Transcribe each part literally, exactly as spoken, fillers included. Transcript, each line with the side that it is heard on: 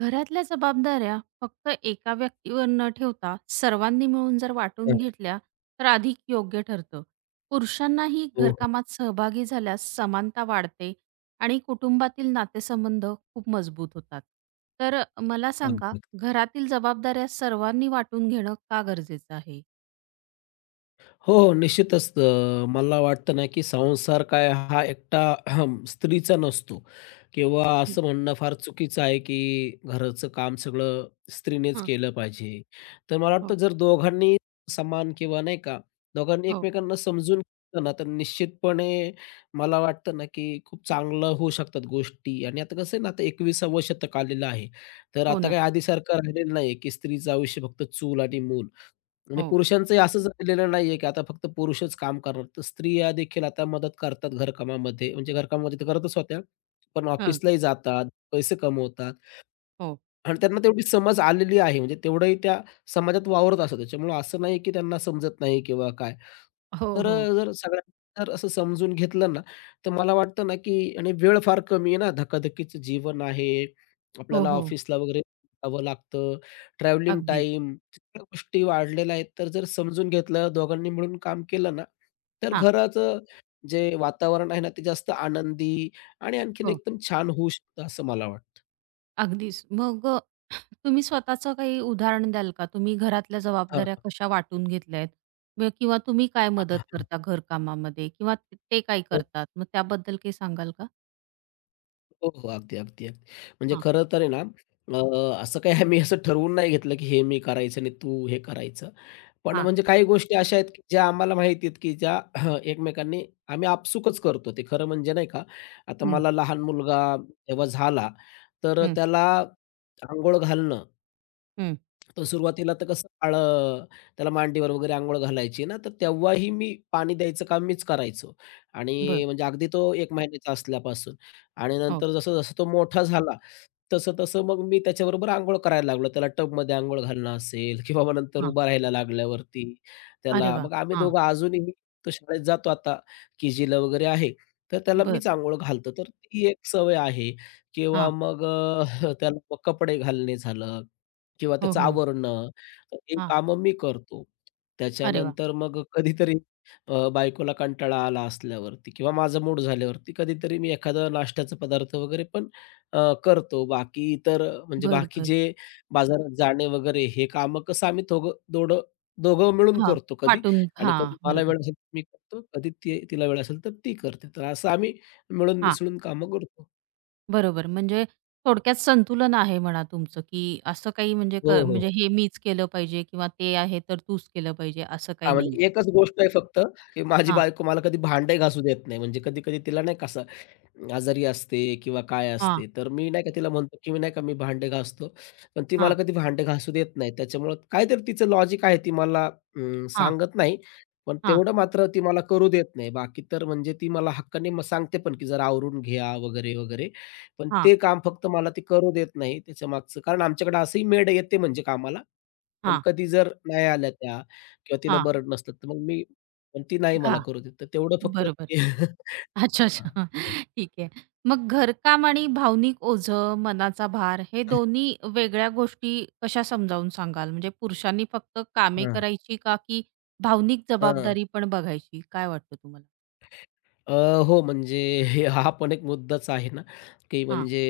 right: घरातल्या जबाबदाऱ्या फक्त एका व्यक्तीवर न ठेवता सर्वांनी मिळून जर वाटून
left: हो,
right: घेतल्या तर अधिक योग्य ठरतं. पुरुषांनाही
left: हो, हो.
right: घरकामात सहभागी झाल्यास समानता वाढते आणि कुटुंबातील नातेसंबंध खूप मजबूत होतात. तर मला सांगा,
left: अगदी.
right: घरातील जबाबदाऱ्या सर्वांनी वाटून घेणं का गरजेचं आहे?
left: हो, हो, निश्चितच अ, मला वाटतं ना, की संसार काय हा एकटा अहं, स्त्रीचा नसतो किंवा
right: हं,
left: असं म्हणणं फार चुकीचं आहे, की घराचं काम सगळं स्त्रीनेच केलं पाहिजे. तर मला वाटतं
right: हो,
left: जर दोघांनी समान किंवा नाही का, दोघांनी
right: हो.
left: एकमेकांना समजून घेतलं ना, तर निश्चितपणे मला वाटतं ना, की खूप चांगलं होऊ शकतात गोष्टी. आणि आता कसं आहे ना, आता एकविसावं शतक आलेलं आहे. तर
right: हो
left: आता
right: ना.
left: काही आधीसारखं राहिलेलं नाही, की स्त्रीचं आयुष्य फक्त चूल आणि मूल. आणि
right: हो.
left: पुरुषांचंही असं झालेलं नाहीये, की आता फक्त पुरुषच काम करणार. तर स्त्रिया देखील आता मदत करतात घरकामामध्ये. म्हणजे घरकामामध्ये तर करतच होत्या, पण
right: हं,
left: ऑफिसलाही जातात, पैसे कमवतात.
right: हो.
left: आणि त्यांना तेवढी समज आलेली आहे. म्हणजे तेवढंही त्या समाजात वावरत असतात. त्याच्यामुळं असं नाही, की त्यांना समजत नाही किंवा काय.
right: हो,
left: तर
right: हो.
left: अ, जर सगळ्यांनी जर असं समजून घेतलं ना, तर मला वाटतं ना, की आणि वेळ फार कमी आहे ना, धकाधकीचं जीवन आहे.
right: हो,
left: आपल्याला
right: हो.
left: ऑफिसला वगैरे जावं लागतं. ट्रॅव्हलिंग
right: अगदीच.
left: टाईम त्या गोष्टी वाढलेल्या आहेत. तर जर समजून घेतलं, दोघांनी मिळून काम केलं ना, तर
right: हां.
left: घराचं जे वातावरण आहे ना, ते जास्त आनंदी आणि आणखीन
right: हो,
left: एकदम छान होऊ शकतं असं मला वाटतं.
right: अगदीच. मग तुम्ही स्वतःचं काही उदाहरण द्याल का? तुम्ही घरातल्या
left: हां,
right: जबाबदाऱ्या कशा वाटून घेतल्या आहेत? मग किंवा तुम्ही काय
left: हां,
right: मदत
left: हां, हां.
right: करता घरकामामध्ये किंवा ते ते काय करतात? मग त्याबद्दल काही सांगाल का?
left: हो, हो. अगदी, अगदी, अगदी. म्हणजे
right: हां,
left: खरं तर आहे ना, अ, असं काही आम्ही असं ठरवून नाही घेतलं, की हे मी करायचं आणि तू हे करायचं. पण
right: हां.
left: म्हणजे काही गोष्टी अशा आहेत, की ज्या आम्हाला माहिती आहेत, की ज्या एकमेकांनी आम्ही आपसुकच करतो. ते खरं म्हणजे नाही का, आता
right: हं,
left: मला लहान मुलगा जेव्हा झाला, तर
right: हं,
left: त्याला अंघोळ घालणं
right: हं.
left: तर सुरुवातीला तर कसं काळं त्याला मांडीवर वगैरे अंघोळ घालायची ना, तर तेव्हाही मी पाणी द्यायचं काम मीच करायचो
right: बरं.
left: आणि म्हणजे अगदी तो एक महिन्याचा असल्यापासून आणि
right: हो.
left: नंतर जसं-जसं तो मोठा झाला, तसं-तसं मग मी त्याच्याबरोबर अंघोळ करायला लागलो. त्याला टबमध्ये अंघोळ घालणं असेल किंवा मग नंतर
right: हां.
left: उभा राहायला लागल्यावरती
right: अरे
left: त्याला
right: वाह!
left: मग आम्ही
right: हां.
left: दोघं अजूनही तो शाळेत जातो आता के-जीला वगैरे आहे, तर त्याला
right: बरं.
left: मीच अंघोळ घालतो. तर ती एक सवय आहे किंवा
right: हां.
left: मग अ, त्याला मग कपडे घालणे झालं किंवा
right: हो,
left: त्याचं
right: हो.
left: आवरणं, तर ही
right: हां.
left: कामं मी करतो.
right: अरे वाह!
left: त्याच्यानंतर मग कधीतरी अ, बायकोला कंटाळा आला असल्यावरती किंवा माझा मूड झाल्यावरती कधीतरी मी एखादा नाश्त्याचा पदार्थ वगैरे पण अ, करतो. बाकी इतर म्हणजे
right: बरं,
left: बाकी
right: बरं.
left: जे बाजारात जाणे वगैरे हे कामं कसं आम्ही दोघं दोडं दोघं मिळून
right: हां.
left: करतो कधी
right: वाटून
left: आणि
right: हां.
left: कधी मला
right: बरोबर.
left: वेळ असेल तर मी करतो, कधी ती तिला वेळ असेल तर ती करते. तर असं आम्ही मिळून
right: हां.
left: मिसळून कामं करतो.
right: बरोबर. म्हणजे थोडक्यात संतुलन आहे म्हणा तुमचं, की असं काही म्हणजे क
left: हो, हो.
right: म्हणजे हे मीच केलं पाहिजे किंवा ते आहे तर तूच केलं पाहिजे असं काही
left: हां,
right: नाही.
left: म्हणजे एकच गोष्ट आहे फक्त, की माझी बायको मला कधी भांडे घासू देत नाही. म्हणजे कधी-कधी तिला नाही का असं आजारी असते किंवा काय
right: हां,
left: असते, तर मी नाही का तिला म्हणतो, की मी "नाही का मी भांडे घासतो." पण ती मला
right: हां,
left: कधी भांडे घासू देत नाही. त्याच्यामुळं काहीतरी तिचं लॉजिक आहे, ती मला अं,
right: हां,
left: सांगत नाही. पण
right: हां,
left: तेवढं मात्र ती मला करू देत नाही. बाकी तर म्हणजे ती मला हक्काने मग सांगते पण, की "जरा आवरून घ्या" वगैरे, वगैरे. पण
right: हां,
left: ते काम फक्त मला ती करू देत नाही त्याच्यामागचं कारण आमच्याकडे असंही मेड येते म्हणजे कामाला. पण
right: हां,
left: कधी जर नाही आल्या त्या किंवा तिला
right: हां.
left: बरं नसलं, तर मग मी पण ती नाही मला
right: हां,
left: करू देत. तर तेवढं फक्त
right: बरोबर.
left: ते हां.
right: अच्छा, अच्छा. ठीक आहे. मग घरकाम आणि भावनिक ओझं, मनाचा भार हे दोन्ही वेगळ्या गोष्टी कशा समजावून सांगाल? म्हणजे पुरुषांनी फक्त कामे करायची का, की भावनिक
left: हां, हां.
right: जबाबदारी पण बघायची? काय वाटतं तुम्हाला?
left: अ, हो, म्हणजे हा पण एक मुद्दाच आहे ना, की
right: हां,
left: म्हणजे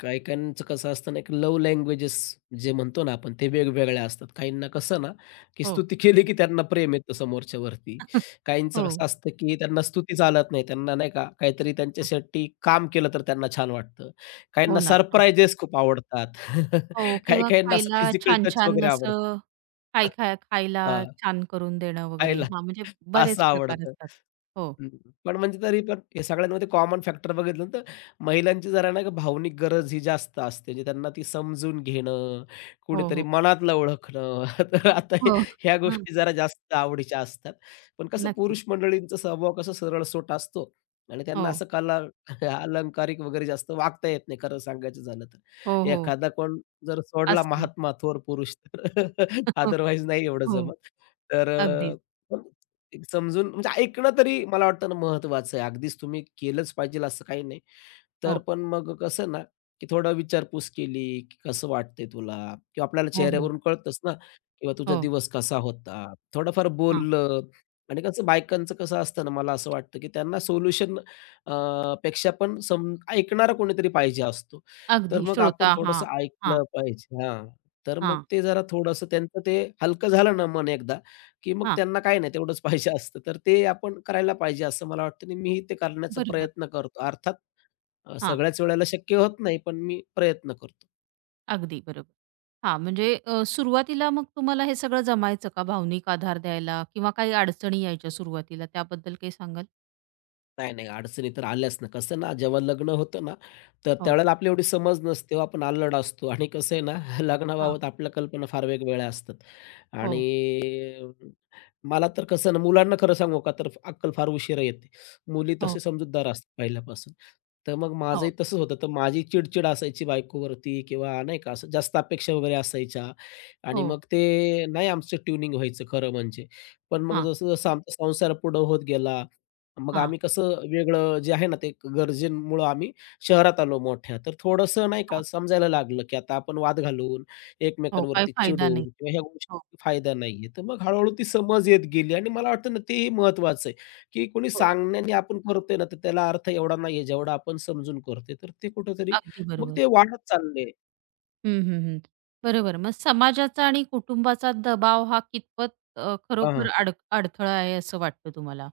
left: काही-काहींचं कसं असतं ना, एक लव्ह लँग्वेजेस जे म्हणतो ना आपण, ते वेगवेगळ्या असतात. काहींना कसं ना, की
right: हो.
left: स्तुती केली की त्यांना प्रेम येतं समोरच्यावरती. काहींचं कसं
right: हो.
left: असतं, की त्यांना स्तुती चालत नाही. त्यांना नाही का, काहीतरी
right: हां,
left: त्यांच्यासाठी काम केलं तर त्यांना छान वाटतं.
right: हो
left: काहींना
right: ना. हां.
left: सरप्राइजेस खूप आवडतात.
right: हो किंवा
left: काही-काहींना असं
right: खायला
left: फिजिकल टच
right: छान-छान
left: वगैरे आवडतं.
right: असं काय खाय खायला छान करून देणं वगैरे.
left: खायला
right: हां, म्हणजे
left: असं
right: बरेच प्रकार
left: आवडतं.
right: असतात. हो.
left: हं, पण म्हणजे तरी पण या सगळ्यांमध्ये कॉमन फॅक्टर बघितलं तर महिलांची जरा नाही का भावनिक गरज ही जास्त असते. म्हणजे त्यांना ती समजून घेणं,
right: हो,
left: कुणीतरी
right: हो.
left: मनातलं ओळखणं. तर आता हे
right: हो.
left: ह्या
right: हां,
left: गोष्टी जरा जास्त आवडीच्या असतात. पण कसं
right: नक्कीच.
left: पुरुष मंडळींचा स्वभाव कसा सरळसोट असतो आणि त्यांना
right: हो,
left: असं कला अलंकारिक वगैरे जास्त वागता येत नाही खरं सांगायचं झालं तर.
right: हो, हो.
left: एखादा कोण जर सोडला
right: असतो.
left: महात्मा, थोर पुरुष तर अदरवाईज नाही एवढं
right: हो,
left: जमत. तर
right: अगदीच.
left: पण एक समजून म्हणजे ऐकणं तरी मला वाटतं ना महत्वाचं आहे. अगदीच तुम्ही केलंच पाहिजे असं काही नाही. तर
right: हो,
left: पण मग कसं ना, की थोडं विचारपूस केली, की "कसं वाटतंय तुला?" किंवा आपल्याला
right: हो, हो,
left: चेहऱ्यावरून कळतंच ना, किंवा "तुझा
right: हो.
left: दिवस कसा होता?" थोडंफार
right: हां,
left: बोललं आणि कसं बायकांचं कसं असतं ना, मला असं वाटतं, की त्यांना सोल्युशन पेक्षा पण सम ऐकणारा कोणीतरी पाहिजे असतो. तर
right: अगदी
left: मग आपण
right: श्रोता हां,
left: थोडंसं
right: हां,
left: ऐकलं पाहिजे. हां, तर मग
right: हां,
left: ते जरा थोडंसं त्यांचं ते हलकं झालं ना मन एकदा की मग
right: हां.
left: त्यांना काही नाही तेवढंच पाहिजे असतं. तर ते आपण करायला पाहिजे असं मला वाटतं आणि मीही ते करण्याचा
right: बरोबर.
left: प्रयत्न करतो. अर्थात अ,
right: हां,
left: सगळ्याच वेळेला शक्य होत नाही, पण मी प्रयत्न करतो.
right: अगदी बरोबर. हां, म्हणजे अ, सुरुवातीला मग तुम्हाला हे सगळं जमायचं का भावनिक आधार द्यायला किंवा काही अडचणी यायच्या सुरुवातीला त्याबद्दल काही सांगाल?
left: नाही, नाही अडचणी तर आल्याच ना. कसं ना जेव्हा लग्न होतं ना, तर
right: हो,
left: त्यावेळेला आपली एवढी समज नसते हो, आपण अल्लड असतो आणि कसं आहे ना
right: हां,
left: लग्नाबाबत आपल्या कल्पना फार वेगवेगळ्या असतात.
right: हो,
left: आणि अ, मला तर कसं ना, मुलांना खरं सांगू का, तर अक्कल फार उशिरा येते. मुली
right: हो,
left: तसे समजूतदार असतात पहिल्यापासून. तर मग माझंही
right: हो,
left: तसंच होतं. तर माझी चिडचिड असायची बायकोवरती किंवा नाही का, असं जास्त अपेक्षा वगैरे असायच्या आणि
right: हो.
left: मग ते नाही आमचं ट्युनिंग व्हायचं खरं म्हणजे. पण मग
right: हां,
left: जसं-जसं आमचा संसार पुढं होत गेला, मग
right: हां,
left: आम्ही कसं वेगळं जे आहे ना, ते गरजेमुळं आम्ही शहरात आलो मोठ्या. तर थोडंसं नाही का,
right: हां.
left: समजायला लागलं, की आता आपण वाद घालून,
right: हो, काही
left: एकमेकांवरती
right: फायदा नाही.
left: चिडून किंवा ह्या
right: हो,
left: फायदा नाहीये. तर मग हळू-हळू ती समज येत गेली आणि मला वाटतं ना तेही महत्वाचं आहे, की कोणी
right: हो.
left: सांगण्याने आपण करतोय ना, तर त्याला अर्थ एवढा नाहीये जेवढा आपण समजून करतोय. तर ते कुठेतरी
right: अगदी
left: मग
right: बरोबर.
left: ते वाढत चाललंय.
right: हं, हं, हं. बरोबर. मग समाजाचा आणि कुटुंबाचा दबाव हा कितपत अ,
left: हां.
right: खरोखर अड अडथळा आहे असं वाटतं तुम्हाला?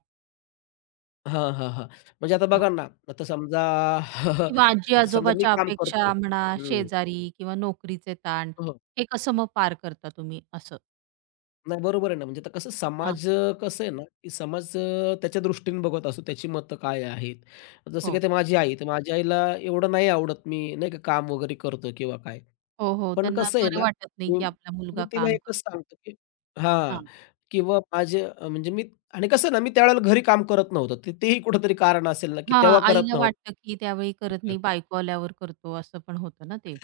left: हां, हां, हां. म्हणजे आता
right: हां.
left: बघा ना, आता समजा
right: किंवा
left: आता समजा मी
right: आजी-आजोबाच्या
left: काम करतोय.
right: अपेक्षा म्हणा,
left: हं.
right: शेजारी किंवा नोकरीचे ताण
left: हो.
right: हे कसं मग पार करता तुम्ही असं?
left: नाही बरोबर आहे ना, म्हणजे आता कसं
right: हां.
left: समाज अ, कसं आहे ना, की समाज अ, त्याच्या दृष्टीने बघत असतो, त्याची मतं काय आहेत. जसं की
right: हो.
left: आता माझी आई, तर माझ्या आईला एवढं नाही आवडत मी नाही का काम वगैरे करतो किंवा काय.
right: हो, हो.
left: पण
right: त्यांना
left: कसं आहे
right: बरं
left: ना,
right: वाटत नाही,
left: मी
right: की आपला
left: मी
right: मुलगा
left: तिला
right: काम
left: एकच
right: करतो.
left: सांगतो, की हां,
right: हां.
left: किंवा माझे अ, म्हणजे मी आणि कसं आहे ना, मी त्यावेळेला घरी काम करत नव्हतो. तर तेही कुठेतरी कारण असेल ना, की
right: हां,
left: तेव्हा करत
right: आईला
left: नव्हतो.
right: वाटतं, की त्यावेळी करत नाही, बायको आल्यावर करतो असं पण होतं ना ते.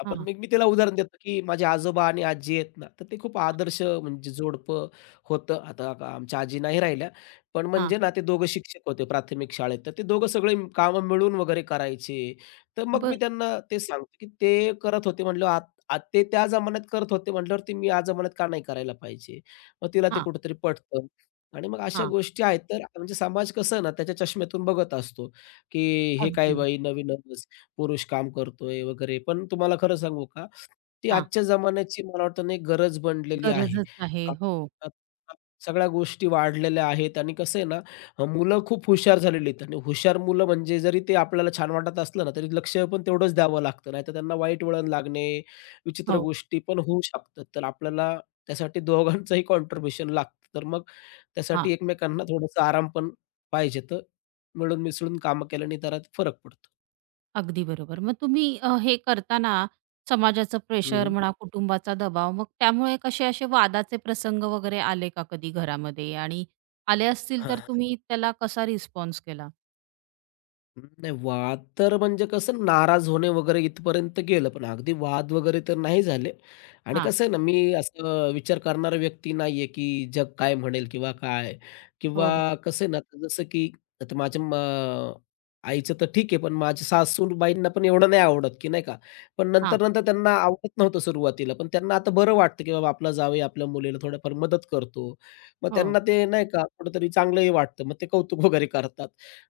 left: आपण
right: हां,
left: मग मी त्याला उदाहरण देतो, की माझे आजोबा आणि आजी आहेत ना, तर ते खूप
right: हां,
left: आदर्श म्हणजे जोडपं होतं. आता आ- आमच्या आजी नाही राहिल्या, पण
right: हां.
left: म्हणजे ना ते दोघं शिक्षक होते प्राथमिक शाळेत. तर ते दोघं सगळे कामं मिळून वगैरे करायचे. तर मग मी
right: बरं.
left: त्यांना ते सांगतो, की ते करत होते म्हटल्यावर आत आत ते त्या जमान्यात करत होते म्हटल्यावर ते मी या जमान्यात का नाही करायला पाहिजे? मग तिला ते
right: हां,
left: कुठेतरी पटतं आणि मग अशा गोष्टी आहेत. तर म्हणजे समाज कसं ना त्याच्या चष्म्यातून बघत असतो, की हे काय
right: अगदी.
left: बाई नवीनच पुरुष काम करतोय वगैरे. पण तुम्हाला खरं सांगू का, ती
right: हां.
left: आजच्या जमान्याची मला वाटतं ना गरज बनलेली आहे.
right: गरजच आहे.
left: का
right: हो,
left: सगळ्या गोष्टी वाढलेल्या आहेत आणि कसं आहे ना, अ, मुलं खूप हुशार झालेली आहेत आणि हुशार मुलं म्हणजे जरी ते आपल्याला छान वाटत असलं ना, तरी लक्ष पण तेवढंच द्यावं लागतं. नाहीतर त्यांना वाईट वळण लागणे, विचित्र
right: हो.
left: गोष्टी पण होऊ शकतात. तर आपल्याला त्यासाठी दोघांचंही कॉन्ट्रिब्युशन लागतं. तर मग
right: हां.
left: त्यासाठी एकमेकांना थोडासा आराम पण पाहिजे. तर मिळून मिसळून कामं केल्याने जरा फरक पडतो.
right: अगदी बरोबर. मग तुम्ही अ, हे करताना समाजाचं प्रेशर म्हणा, कुटुंबाचा दबाव, मग त्यामुळे कसे असे वादाचे प्रसंग वगैरे आले का कधी घरामध्ये? आणि आले असतील तर
left: हां,
right: तुम्ही त्याला कसा रिस्पॉन्स केला?
left: नाही वाद तर म्हणजे कसं नाराज होणे वगैरे इथपर्यंत गेलं, पण अगदी वाद वगैरे तर नाही झाले. आणि
right: हां.
left: कसं आहे ना, मी असं विचार करणारा व्यक्ती नाहीये, की जग काय म्हणेल किंवा काय किंवा
right: हो, हो.
left: कसं आहे ना, आता जसं की आता माझ्या म आईचं तर ठीक आहे, पण माझ्या सासूबाईंना पण एवढं नाही आवडत, की नाही का. पण
right: हां.
left: नंतर-नंतर त्यांना आवडत नव्हतं सुरुवातीला, पण त्यांना आता बरं वाटतं, की बाबा आपला जावई आपल्या मुलीला थोडंफार मदत करतो. मग त्यांना
right: हो,
left: ते नाही का कुठेतरी चांगलंही वाटतं. मग ते कौतुक वगैरे करतात.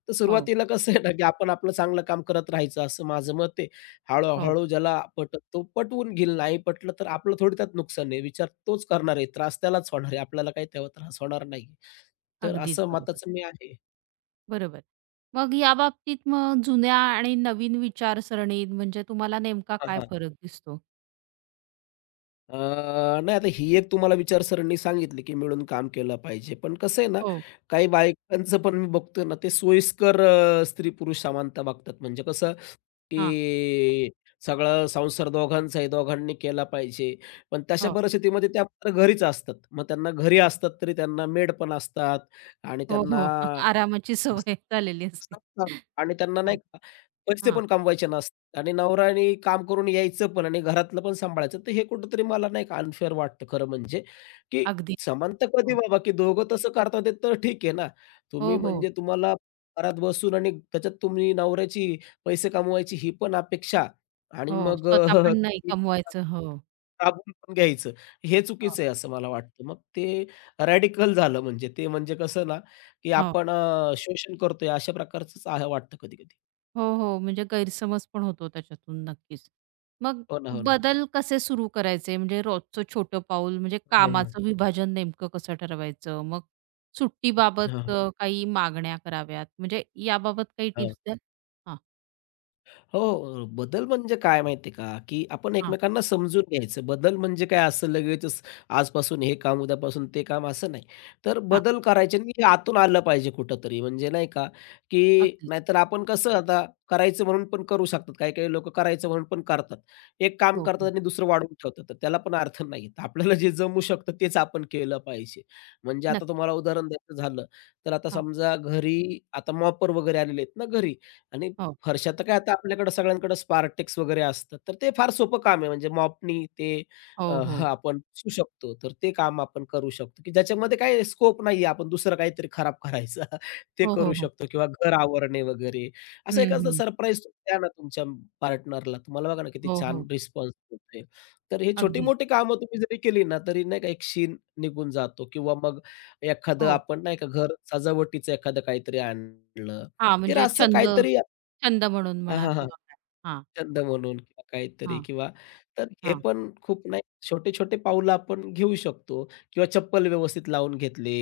left: तर
right: हो,
left: सुरुवातीला कसं आहे ना, की आपण आपलं चांगलं काम करत राहायचं असं माझं मत आहे.
right: हो.
left: हळू-हळू ज्याला पटत तो पटवून घेईल, नाही पटलं तर आपलं थोडी त्यात नुकसान आहे. विचार तोच करणार आहे, त्रास त्यालाच होणार आहे. आपल्याला काही तेव्हा त्रास होणार नाही. तर
right: अगदीच
left: असं
right: बरोबर.
left: मताचं मी आहे.
right: बरोबर. मग याबाबतीत मग जुन्या आणि नवीन विचारसरणीत म्हणजे तुम्हाला नेमका
left: हां,
right: काय
left: हां.
right: फरक दिसतो?
left: अ, नाही आता ही एक तुम्हाला विचारसरणी सांगितली, की मिळून काम केलं पाहिजे. पण कसं आहे ना,
right: हो.
left: काही बायकांचं पण मी बघतोय ना, ते सोयीस्कर अ, स्त्री-पुरुष समानता बघतात. म्हणजे कसं
right: हां.
left: की सगळा संसार दोघांचा आहे, दोघांनी केला पाहिजे. पण तशा
right: हो.
left: परिस्थितीमध्ये त्या मात्र घरीच असतात. मग त्यांना घरी असतात तरी त्यांना मेड पण असतात आणि
right: हो,
left: त्यांना
right: हो. आरामाची सवय झालेली असते.
left: असतात आणि त्यांना नाही
right: हां,
left: का पैसे
right: हां.
left: पण कमवायचे नसतात आणि नवऱ्याने काम करून यायचं पण आणि घरातलं पण सांभाळायचं. तर हे कुठेतरी मला नाही का अनफेअर वाटतं खरं म्हणजे, की
right: अगदी.
left: समानता कधी बाबा, की दोघं तसं करतात ते तर ठीक आहे ना. तुम्ही
right: हो, हो.
left: म्हणजे तुम्हाला घरात बसून आणि त्याच्यात तुम्ही नवऱ्याची पैसे कमवायची ही पण अपेक्षा आणि
right: हो,
left: मग
right: स्वतः
left: अ,
right: पण नाही कमवायचं. हो.
left: राबवून पण घ्यायचं. हे
right: हां.
left: चुकीचं आहे असं मला वाटतं. मग ते रॅडिकल झालं म्हणजे ते म्हणजे कसं ना, की
right: हो.
left: आपण अ, शोषण करतोय अशा प्रकारचंच आहे वाटतं कधी-कधी.
right: हो, हो. म्हणजे गैरसमज पण होतो त्याच्यातून नक्कीच. मग
left: हो ना, हो ना.
right: बदल कसे सुरू करायचे? म्हणजे रोजचं छोटं पाऊल म्हणजे
left: हं, हं.
right: कामाचं विभाजन नेमकं कसं ठरवायचं? मग
left: हां,
right: सुट्टीबाबत अ, काही मागण्या कराव्यात म्हणजे याबाबत काही
left: हां.
right: टिप्स द्याल? हां,
left: हो, बदल म्हणजे काय माहिती का, की आपण
right: हां,
left: एकमेकांना समजून घ्यायचं. बदल म्हणजे काय असं लगेचच आजपासून हे काम, उद्यापासून ते काम असं नाही. तर
right: हां.
left: बदल करायचे आणि हे आतून आलं पाहिजे कुठेतरी म्हणजे नाही का, की
right: अगदीच.
left: नाहीतर आपण कसं आता करायचं म्हणून पण करू शकतात. काही-काही लोकं करायचं म्हणून पण करतात. एक काम
right: हो,
left: करतात
right: हो.
left: आणि दुसरं वाढवून ठेवतात. तर त्याला पण अर्थ नाही. तर आपल्याला जे जमू शकतं तेच आपण केलं पाहिजे. म्हणजे आता
right: नक्कीच.
left: तुम्हाला उदाहरण द्यायचं झालं, तर आता
right: हां.
left: समजा घरी आता मॉपर वगैरे आलेले आहेत ना घरी आणि
right: हो,
left: फरशा तर काय आता आपल्याकडे सगळ्यांकडे Spartex वगैरे असतात. तर ते फार सोपं काम आहे म्हणजे मॉपनी ते अ,
right: हो, हो.
left: आपण पुसू शकतो. तर ते काम आपण करू शकतो, की ज्याच्यामध्ये काही स्कोप नाहीये आपण दुसरं काहीतरी खराब करायचा ते
right: हो,
left: करू
right: हो, हो.
left: शकतो किंवा घर आवरणे वगैरे. असं
right: हं,
left: एखादं
right: हं.
left: सरप्राईज द्या ना तुमच्या पार्टनरला. तुम्हाला बघा ना किती
right: हो,
left: छान
right: हो.
left: रिस्पॉन्स मिळतोय. तर हे
right: अगदीच.
left: छोटी-मोठी कामं तुम्ही जरी केली ना, तरी नाही का एक शीण निघून जातो किंवा मग एखादं
right: हो.
left: आपण नाही का घर सजावटीचं एखादं काहीतरी आणलं.
right: हां,
left: तर
right: म्हणजे
left: असं
right: छंद
left: काहीतरी
right: छंद म्हणून
left: हां,
right: म्हणा
left: हां, हां.
right: किंवा काय. हां,
left: छंद म्हणून किंवा काहीतरी
right: हां,
left: किंवा तर हे
right: हां,
left: पण खूप नाही छोटे-छोटे पाऊलं आपण घेऊ शकतो किंवा चप्पल व्यवस्थित लावून घेतले.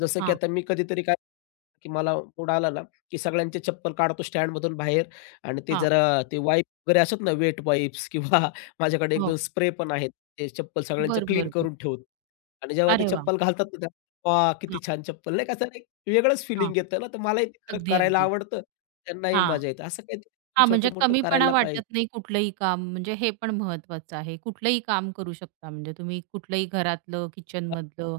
left: जसं की
right: हां,
left: आता मी कधीतरी काय की मला मूड आला ना, की सगळ्यांचे चप्पल काढतो स्टँडमधून बाहेर आणि ते
right: हां.
left: जरा ते वाईप वगैरे असतात ना, वेट वाईप्स किंवा माझ्याकडे
right: हो.
left: एक-दोन स्प्रे पण आहेत. ते चप्पल सगळ्यांच्या
right: बरं,
left: क्लीन
right: बरं, बरं.
left: करून ठेवतो आणि जेव्हा ते
right: अरे वाह!
left: चप्पल घालतात ना, तेव्हा वाह! किती
right: हां,
left: छान चप्पल नाही का, असं एक वेगळंच
right: हां.
left: फीलिंग येतं ना, तर मलाही ते खरं
right: अगदी,
left: करायला
right: अगदी.
left: आवडतं. त्यांनाही
right: हां.
left: मजा येते. असं काही
right: हां, म्हणजे
left: छोटं-मोठं
right: कमीपणा
left: करायला पाहिजे.
right: वाटत नाही कुठलंही काम म्हणजे हे पण महत्वाचं आहे. कुठलंही काम करू शकता म्हणजे तुम्ही कुठलंही घरातलं, किचनमधलं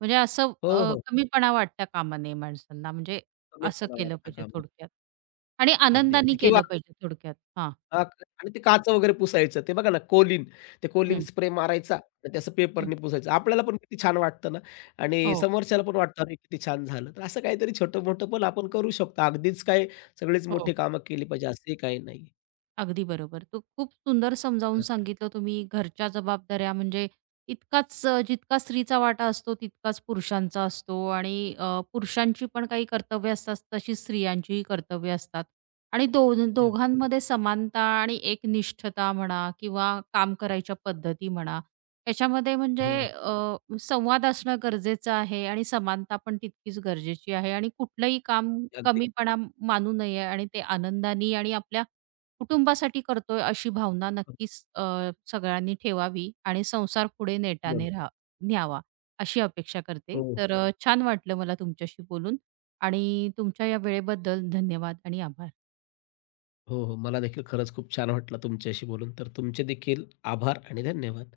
right: म्हणजे असं
left: हो,
right: अ,
left: हो.
right: कमीपणा वाटता कामा नये माणसांना म्हणजे असं
left: कमीपणा
right: केलं
left: वाटला
right: पाहिजे
left: कामात.
right: थोडक्यात आणि
left: अगदी,
right: आनंदाने
left: अगदी. किंवा
right: केलं पाहिजे थोडक्यात. हां.
left: अ, आणि ते काच वगैरे पुसायचं. ते बघा ना कोलीन, ते कोलीन
right: हं,
left: स्प्रे मारायचा आणि ते
right: हं.
left: पेपरने पुसायचं. आपल्याला पण किती छान वाटतं ना आणि
right: हो,
left: समोरच्याला पण वाटतं, "अरे, किती छान झालं." तर असं काहीतरी छोटं-मोठं पण आपण करू शकतो. अगदीच काय सगळीच
right: हो.
left: मोठी कामं केली पाहिजे असंही काही नाही.
right: अगदी बरोबर. तो खूप सुंदर समजावून
left: हां.
right: सांगितलं तुम्ही घरच्या जबाबदाऱ्या म्हणजे इतकाच अ, जितका स्त्रीचा वाटा असतो तितकाच पुरुषांचा असतो आणि अ, पुरुषांची पण काही कर्तव्य असतात तशी स्त्रियांचीही कर्तव्य असतात आणि दो
left: ते
right: दोघांमध्ये समानता आणि एकनिष्ठता म्हणा किंवा काम करायच्या पद्धती म्हणा याच्यामध्ये म्हणजे
left: हो.
right: अ, संवाद असणं गरजेचं आहे आणि समानता पण तितकीच गरजेची आहे आणि कुठलंही काम
left: अगदी.
right: कमीपणा मानू नये आणि ते आनंदाने आणि आपल्या कुटुंबासाठी करतोय अशी भावना
left: बरोबर.
right: नक्कीच अ, सगळ्यांनी ठेवावी आणि संसार पुढे
left: हो,
right: नेटाने राहा न्यावा, अशी अपेक्षा करते.
left: हो,
right: तर अ, छान वाटलं मला तुमच्याशी बोलून आणि तुमच्या या वेळेबद्दल धन्यवाद आणि आभार.
left: हो. हो. मला देखील खरंच खूप छान वाटलं तुमच्याशी बोलून. तर तुमचे देखील आभार आणि धन्यवाद.